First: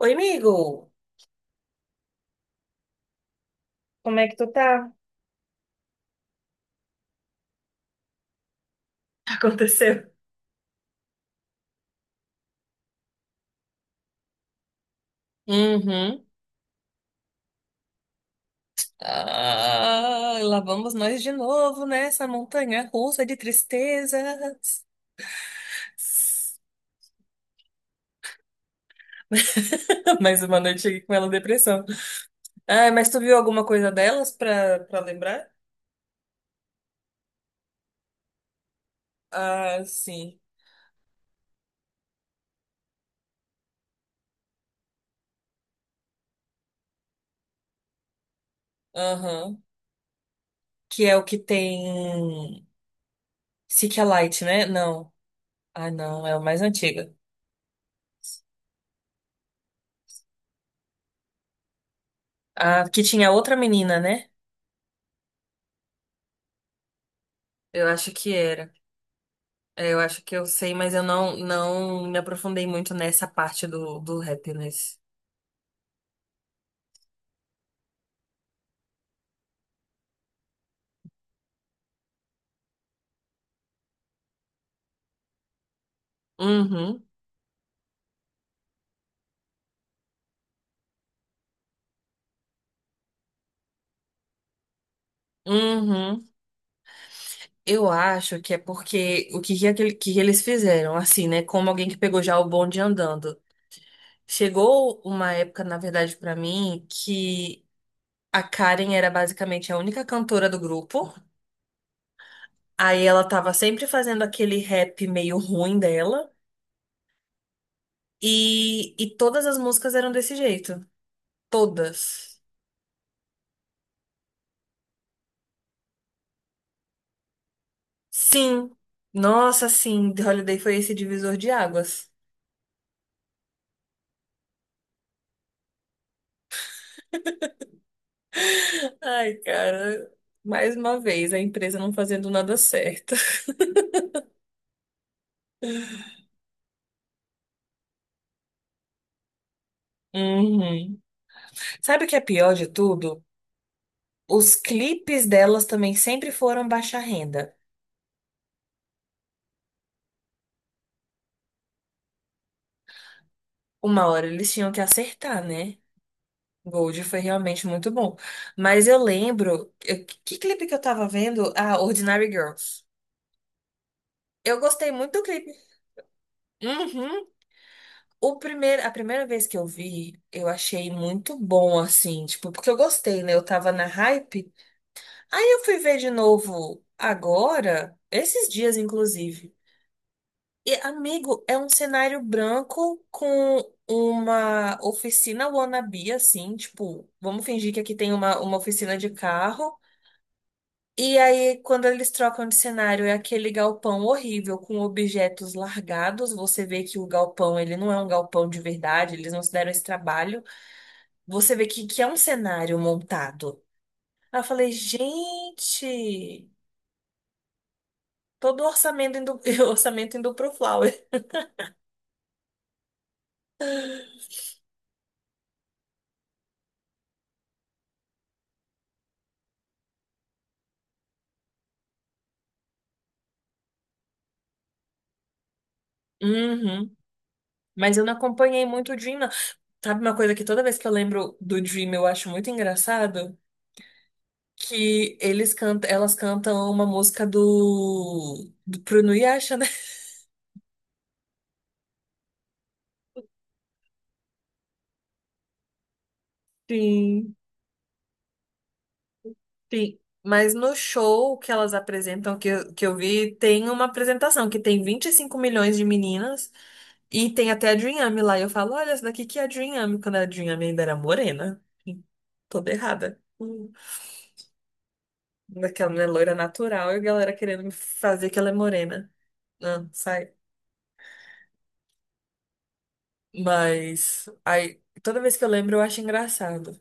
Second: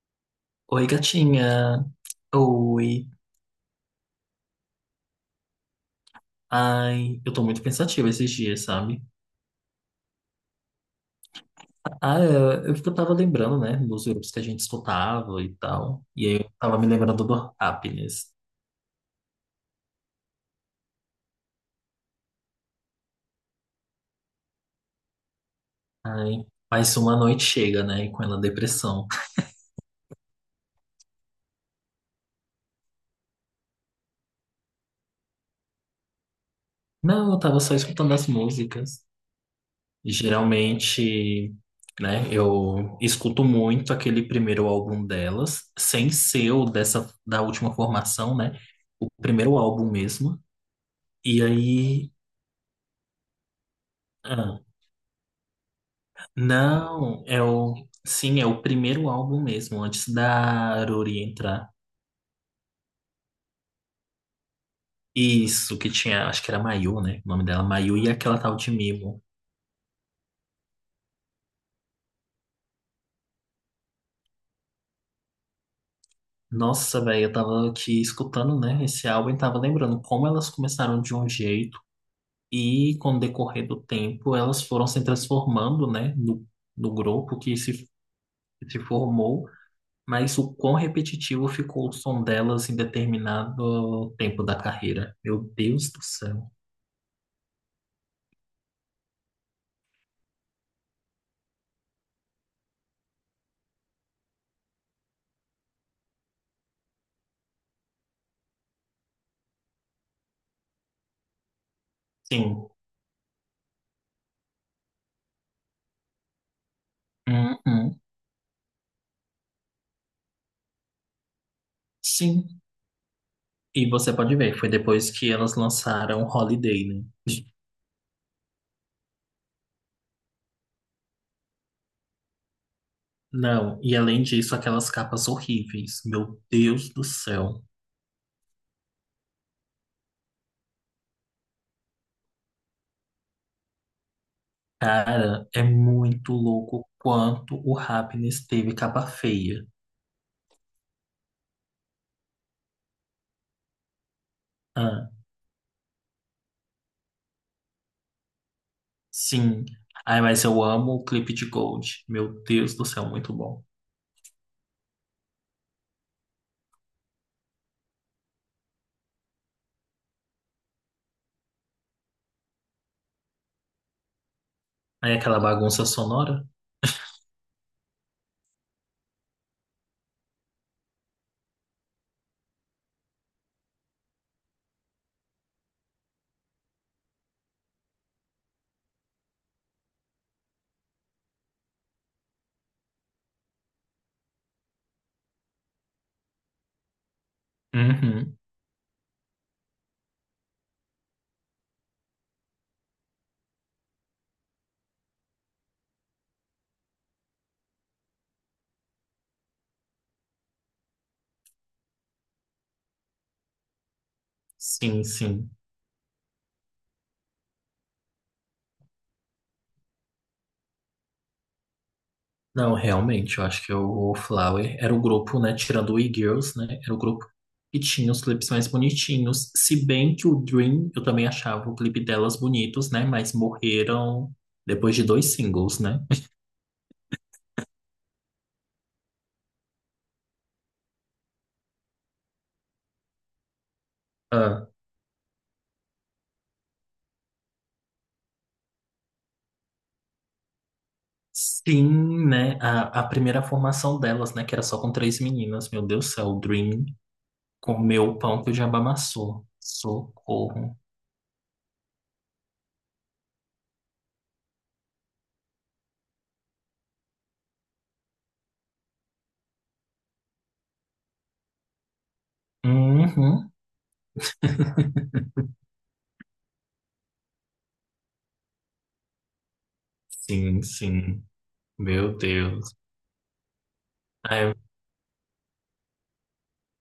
Oi, Oi, amigo. gatinha. Oi. Como é que tu tá? Ai, eu tô muito pensativa esses dias, sabe? Aconteceu? Ah, eu que eu tava lembrando, né, dos grupos que a gente escutava e tal. Uhum. E aí eu tava me lembrando do Happiness. Ah, lá vamos nós de novo nessa montanha russa de tristezas. Ai, mais uma noite chega, né, e com ela depressão. Mais uma noite aqui com ela depressão. Ah, mas tu viu alguma coisa delas pra lembrar? Não, eu tava só escutando as músicas. Ah, sim. Geralmente, né, eu escuto muito aquele primeiro álbum delas, sem ser o dessa, da última formação, né? O primeiro Aham. álbum mesmo. Que é o que E aí. tem Seek a Light, Ah, né? Não. Ah, não, é o mais antiga. não, é o. Sim, é o primeiro álbum mesmo, antes da Aruri entrar. Ah, que tinha outra menina, né? Isso, que tinha, acho que era Mayu, né? O nome dela, Eu Mayu, e acho que aquela tal era. de Mimo. É, eu acho que eu sei, mas eu não me aprofundei muito nessa parte do happiness. Nossa, velho, eu tava aqui escutando, né, esse álbum e tava lembrando como elas começaram de um jeito e, com o decorrer do tempo, elas foram se transformando, né, no, no Uhum, grupo que se formou, mas o quão repetitivo ficou o som delas em determinado tempo da carreira. Meu Deus do uhum. céu. Eu acho que é porque o que, que, aquele- que eles fizeram, assim, né? Como alguém que pegou já o bonde andando. Chegou uma época, na verdade, pra mim, que a Karen era basicamente a única cantora do grupo. Sim. Aí ela tava sempre fazendo aquele rap meio ruim dela. Uhum. E todas as músicas eram desse jeito. Todas. Sim, e você pode ver, foi depois que elas lançaram Holiday, né? Sim. Nossa, sim, The Holiday foi esse divisor de águas. Não, e além disso, aquelas capas horríveis. Meu Deus do céu. Ai, cara, mais uma vez, a empresa não fazendo nada certo. Cara, é muito louco quanto o Happiness teve capa feia. Uhum. Sabe o que é pior de tudo? Os Ah, clipes delas também sempre foram baixa renda. sim. Ai, mas eu amo o clipe de Gold. Meu Deus do céu, muito bom. Uma hora eles tinham que acertar, né? Gold foi realmente muito bom. Mas eu lembro. Que clipe que eu tava vendo? Ah, Ordinary Girls. Eu gostei muito Aí do aquela clipe. bagunça sonora? Uhum. A primeira vez que eu vi, eu achei muito bom, assim, tipo, porque eu gostei, né? Eu tava na hype. Aí eu fui ver de novo agora, esses dias, inclusive. E, amigo, é um cenário branco com uma oficina wannabe, assim, tipo, vamos fingir que aqui tem Uhum. uma oficina de carro. E aí, quando eles trocam de cenário, é aquele galpão horrível com objetos largados. Você vê que o galpão, ele não é um galpão de verdade, eles não se deram esse trabalho. Você vê que é um cenário montado. Aí eu falei, Sim, sim. gente, todo o orçamento indo, o orçamento indo pro Flower. Não, realmente, eu acho que o Flower era o grupo, né, tirando o E-Girls, né, era o grupo que tinha os clipes mais bonitinhos, se bem que o Dream, eu também achava o clipe delas bonitos, né, mas morreram depois de dois singles, né. Uhum. Mas eu não acompanhei muito o Dream, não. Sabe uma coisa que toda vez que eu lembro do Dream eu acho muito engraçado? Ah, Elas cantam uma música do Bruno Yasha, né? sim, né, a primeira formação delas, né, que era só com três meninas, meu Deus do céu, o Dream Sim, comeu o pão que o diabo amassou, sim. Mas no socorro. show que elas apresentam, que eu vi, tem uma apresentação que tem 25 milhões de meninas. E tem até a Dream lá. E eu falo, olha, essa daqui que é a Dream quando a Dream ainda era morena. Toda errada. Uhum, Hum. Daquela mulher loira natural e a galera querendo me fazer que ela é morena. Não, sai. sim, sim, meu Deus. Mas aí, toda vez que eu lembro, eu acho engraçado.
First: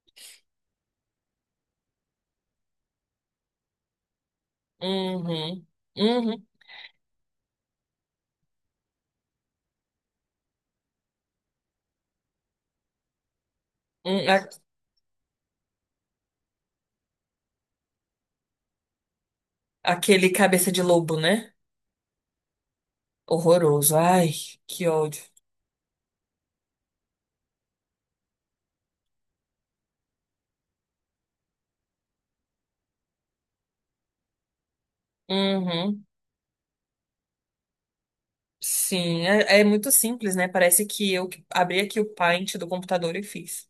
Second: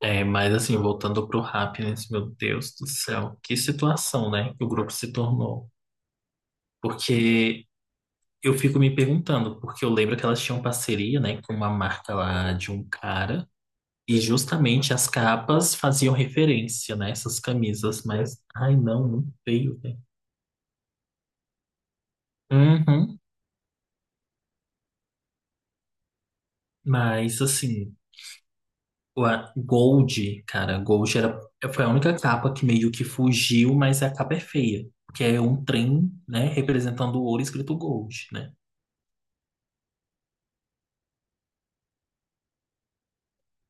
É, mas assim, voltando pro Happiness, meu Deus do céu, que situação, né, que o grupo se Uhum. tornou. Uhum. Porque eu fico me perguntando, porque eu lembro que elas tinham parceria, né, com uma marca lá de um cara, Hum, e a- justamente as capas faziam referência, né, essas camisas, mas, ai não, muito feio, velho. aquele cabeça de lobo, né? Uhum, Horroroso. Ai, que ódio. mas assim, o a Gold, cara, Gold era, foi a única capa que meio que fugiu, mas a capa é feia. Que é um Uhum. trem, né, representando o ouro escrito Gold, né? Sim, é muito simples, né? Parece que eu que abri aqui o Paint do computador e fiz.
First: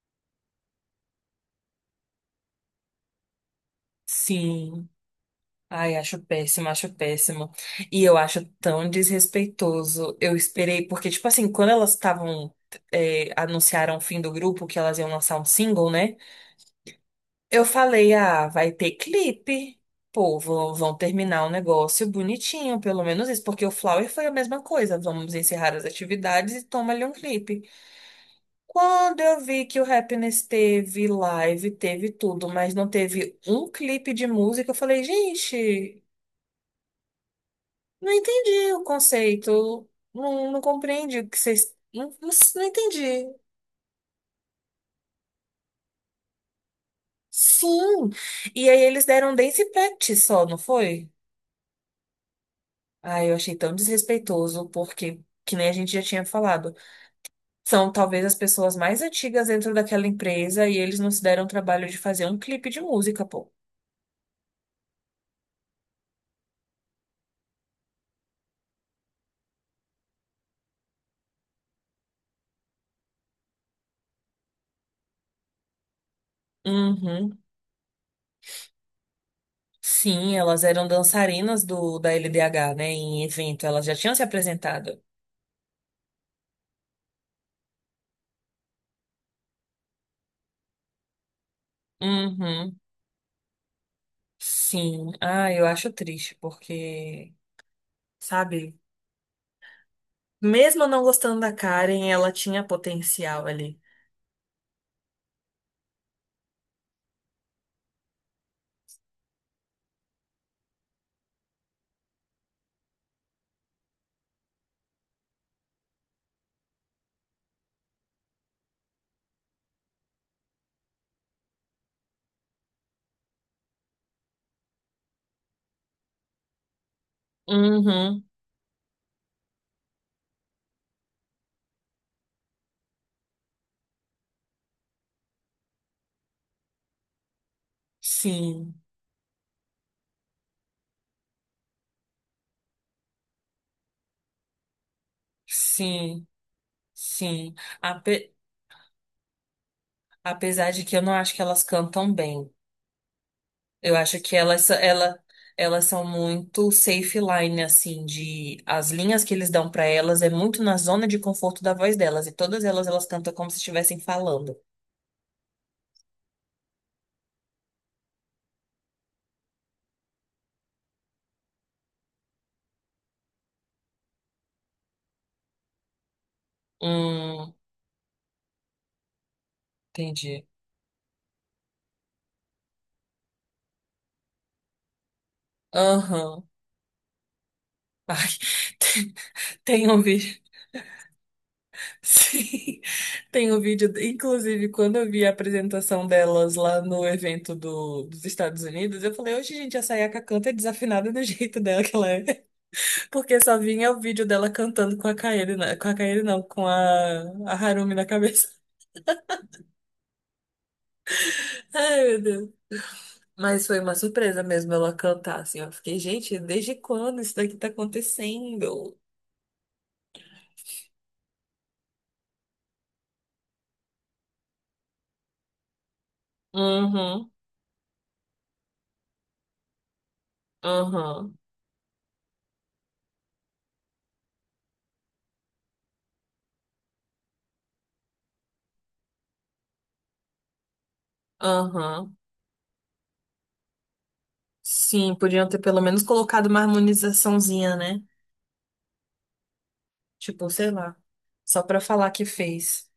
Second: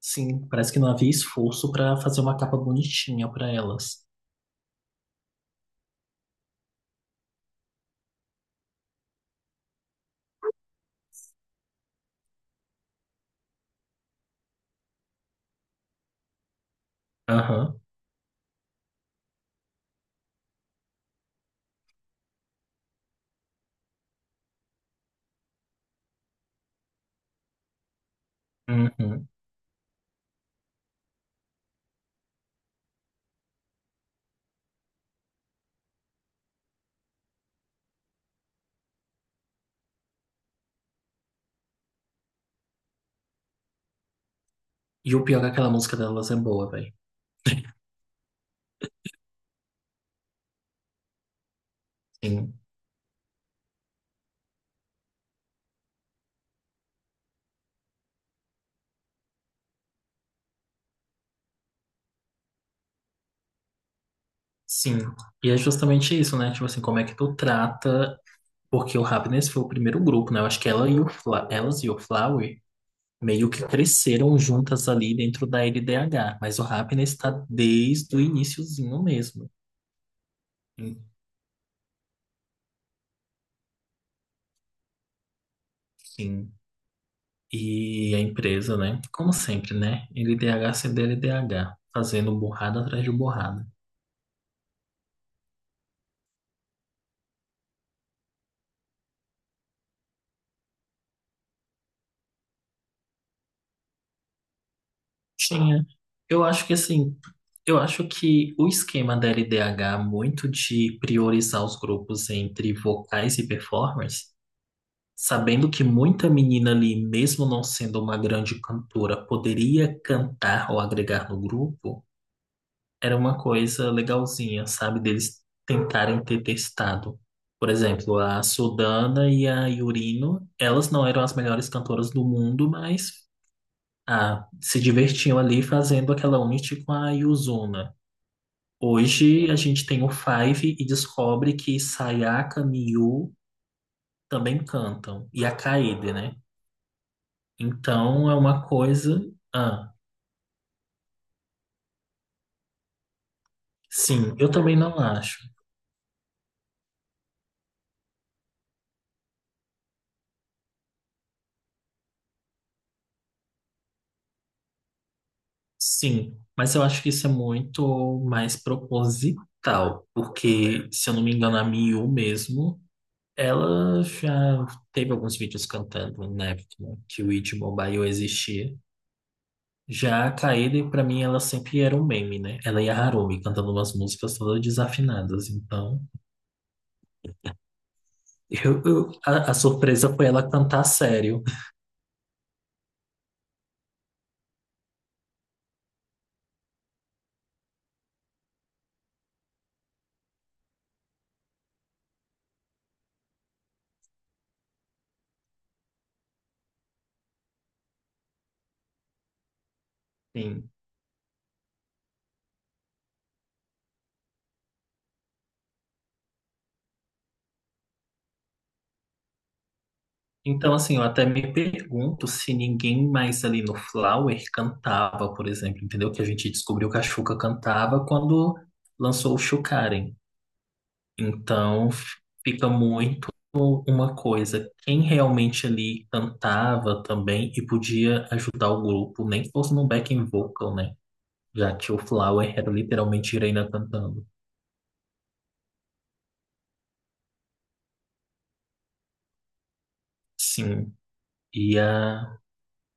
Sim, parece que não havia esforço pra fazer uma capa bonitinha pra elas. Sim. Ai, acho péssimo, acho péssimo. E eu acho tão desrespeitoso. Eu esperei, porque, tipo assim, quando elas estavam, anunciaram o fim do grupo, que elas iam lançar um single, né? Eu Aham. falei, ah, vai ter clipe. Pô, vão terminar o negócio bonitinho, pelo menos isso, porque o Flower foi a mesma coisa. Vamos encerrar as atividades e toma ali um clipe. Quando Uhum. eu vi que o Happiness teve live, teve tudo, mas não teve um clipe de música, eu falei, gente. Não entendi o conceito. Não, compreendi o que vocês. Não, não entendi. E o pior é que aquela música delas é boa, velho. Sim. E aí eles deram um dance practice só, não foi? Sim. Ah, eu achei tão desrespeitoso, porque, que nem a gente já tinha falado, são talvez as pessoas mais antigas dentro daquela empresa e eles não se deram o trabalho de fazer um clipe de música, pô. Sim. E é justamente isso, né? Tipo assim, como é que tu trata. Porque o Happiness foi o primeiro grupo, né? Eu acho que elas e o Flower meio que cresceram juntas ali dentro da LDH. Mas o Happiness Uhum. tá desde o iniciozinho mesmo. Sim, elas eram dançarinas do da LDH, né? Em evento, elas já tinham se apresentado. Sim. E a empresa, né? Como sempre, né? LDH, CDL, LDH, fazendo Uhum. borrada atrás de borrada. Sim. Ah, eu acho triste, porque sabe? Mesmo não gostando da Karen, ela tinha potencial ali. Tinha. Eu acho que assim, eu acho que o esquema da LDH, muito de priorizar os grupos entre vocais e performers, sabendo que muita menina ali, mesmo não sendo uma grande cantora, poderia cantar ou agregar no grupo. Era uma coisa legalzinha, sabe? Deles tentarem ter testado. Por exemplo, Uhum, a Sudana e a Yurino, elas não eram as melhores cantoras do mundo, mas ah, se divertiam ali fazendo aquela unity com a Yuzuna. sim, Hoje a gente tem o Five e descobre que Sayaka, Miyu também cantam, e a Kaede, sim, né? sim. Então Ape- é uma coisa. Ah, apesar de que eu não acho que elas cantam bem. Eu acho sim, que eu elas, também não ela, acho. elas são muito safe line, assim, de as linhas que eles dão pra elas é muito na zona de conforto da voz delas. E todas elas cantam como se estivessem falando. Sim, mas eu acho que isso é muito mais proposital, porque, se eu não me engano, a Miu mesmo, ela já teve alguns vídeos cantando na época né, que o Hum, It Mobile existia. Já a entendi. Kaede, pra mim, ela sempre era um meme, né? Ela e a Harumi cantando umas músicas todas desafinadas. Então, Aham. Ai, tem, a tem um surpresa foi vídeo. ela cantar sério. Sim, tem um vídeo. Inclusive, quando eu vi a apresentação delas lá no evento dos Estados Unidos, eu falei, hoje, gente, a Sayaka canta é desafinada do jeito dela que ela é. Porque só vinha o vídeo dela cantando com a Kaede, com a Kaede não, com a Harumi na cabeça. Sim. Ai, meu Deus. Mas foi uma surpresa mesmo ela cantar, assim. Eu fiquei, gente, desde quando isso daqui tá acontecendo? Então, assim, eu até me pergunto se ninguém mais ali no Flower cantava, por exemplo, entendeu? Que a gente descobriu que a Uhum, Xuca cantava quando lançou o Xucaren. uhum, Então, fica muito uma coisa, quem realmente ali cantava também e podia ajudar o grupo, nem que fosse num backing vocal, né? Já que o uhum. Flower era literalmente Irena cantando. Sim, podiam ter pelo menos colocado uma harmonizaçãozinha, né? Tipo, sei Sim. lá. Só E pra falar que a fez.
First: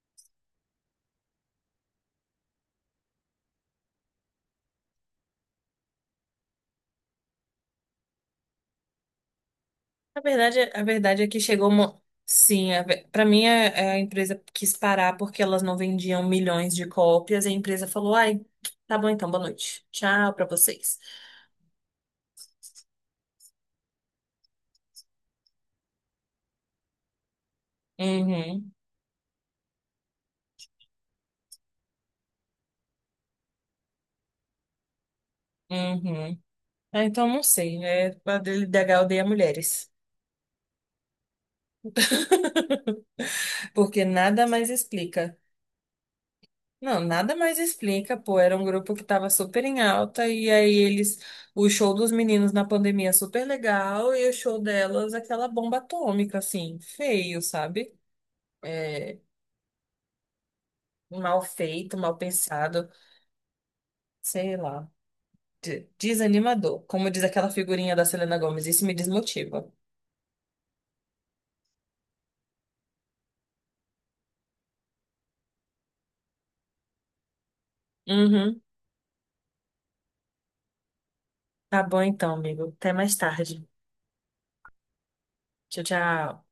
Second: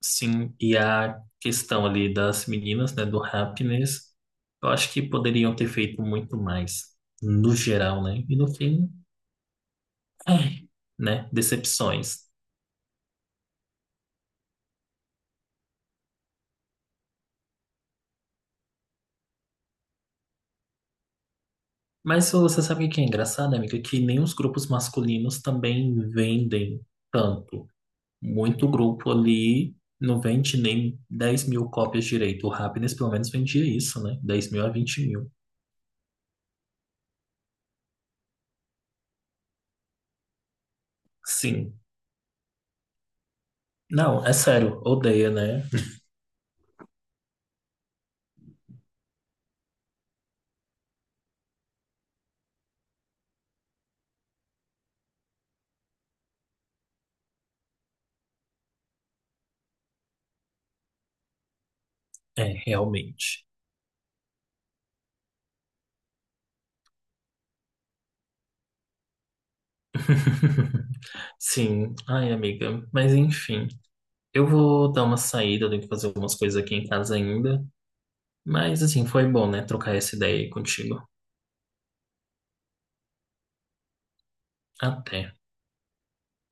Sim, e a questão ali das meninas, né, do happiness, eu acho que poderiam ter feito muito mais, no geral, né? E no fim, A verdade, ai, é- a verdade é né, que chegou uma. decepções. Sim, pra mim a empresa quis parar porque elas não vendiam milhões de cópias e a empresa falou: ai, tá bom então, boa noite. Tchau pra vocês. Mas você sabe o que é engraçado, amiga? Que nem os grupos masculinos também vendem tanto. Muito Uhum, grupo ali não vende nem 10 mil cópias direito. O happiness pelo menos vendia isso, né? 10 mil a 20 mil. uhum. Ah, então não sei. É, a DHL odeia mulheres. Sim. Porque Não, é nada mais sério, odeia, explica. né? Não, nada mais explica, pô. Era um grupo que tava super em alta, e aí eles. O show dos meninos na pandemia é super legal, e o show delas, aquela bomba atômica, assim, feio, sabe? É, mal feito, mal É, pensado, realmente. sei lá. Desanimador. Como diz aquela figurinha da Selena Gomez, isso me desmotiva. Sim, ai amiga, mas enfim, eu vou dar uma saída, eu tenho que fazer algumas coisas aqui em casa ainda, Uhum. mas assim, foi bom, né, trocar essa ideia aí contigo. Tá bom então, amigo. Até mais tarde. Até. Tchau, tchau.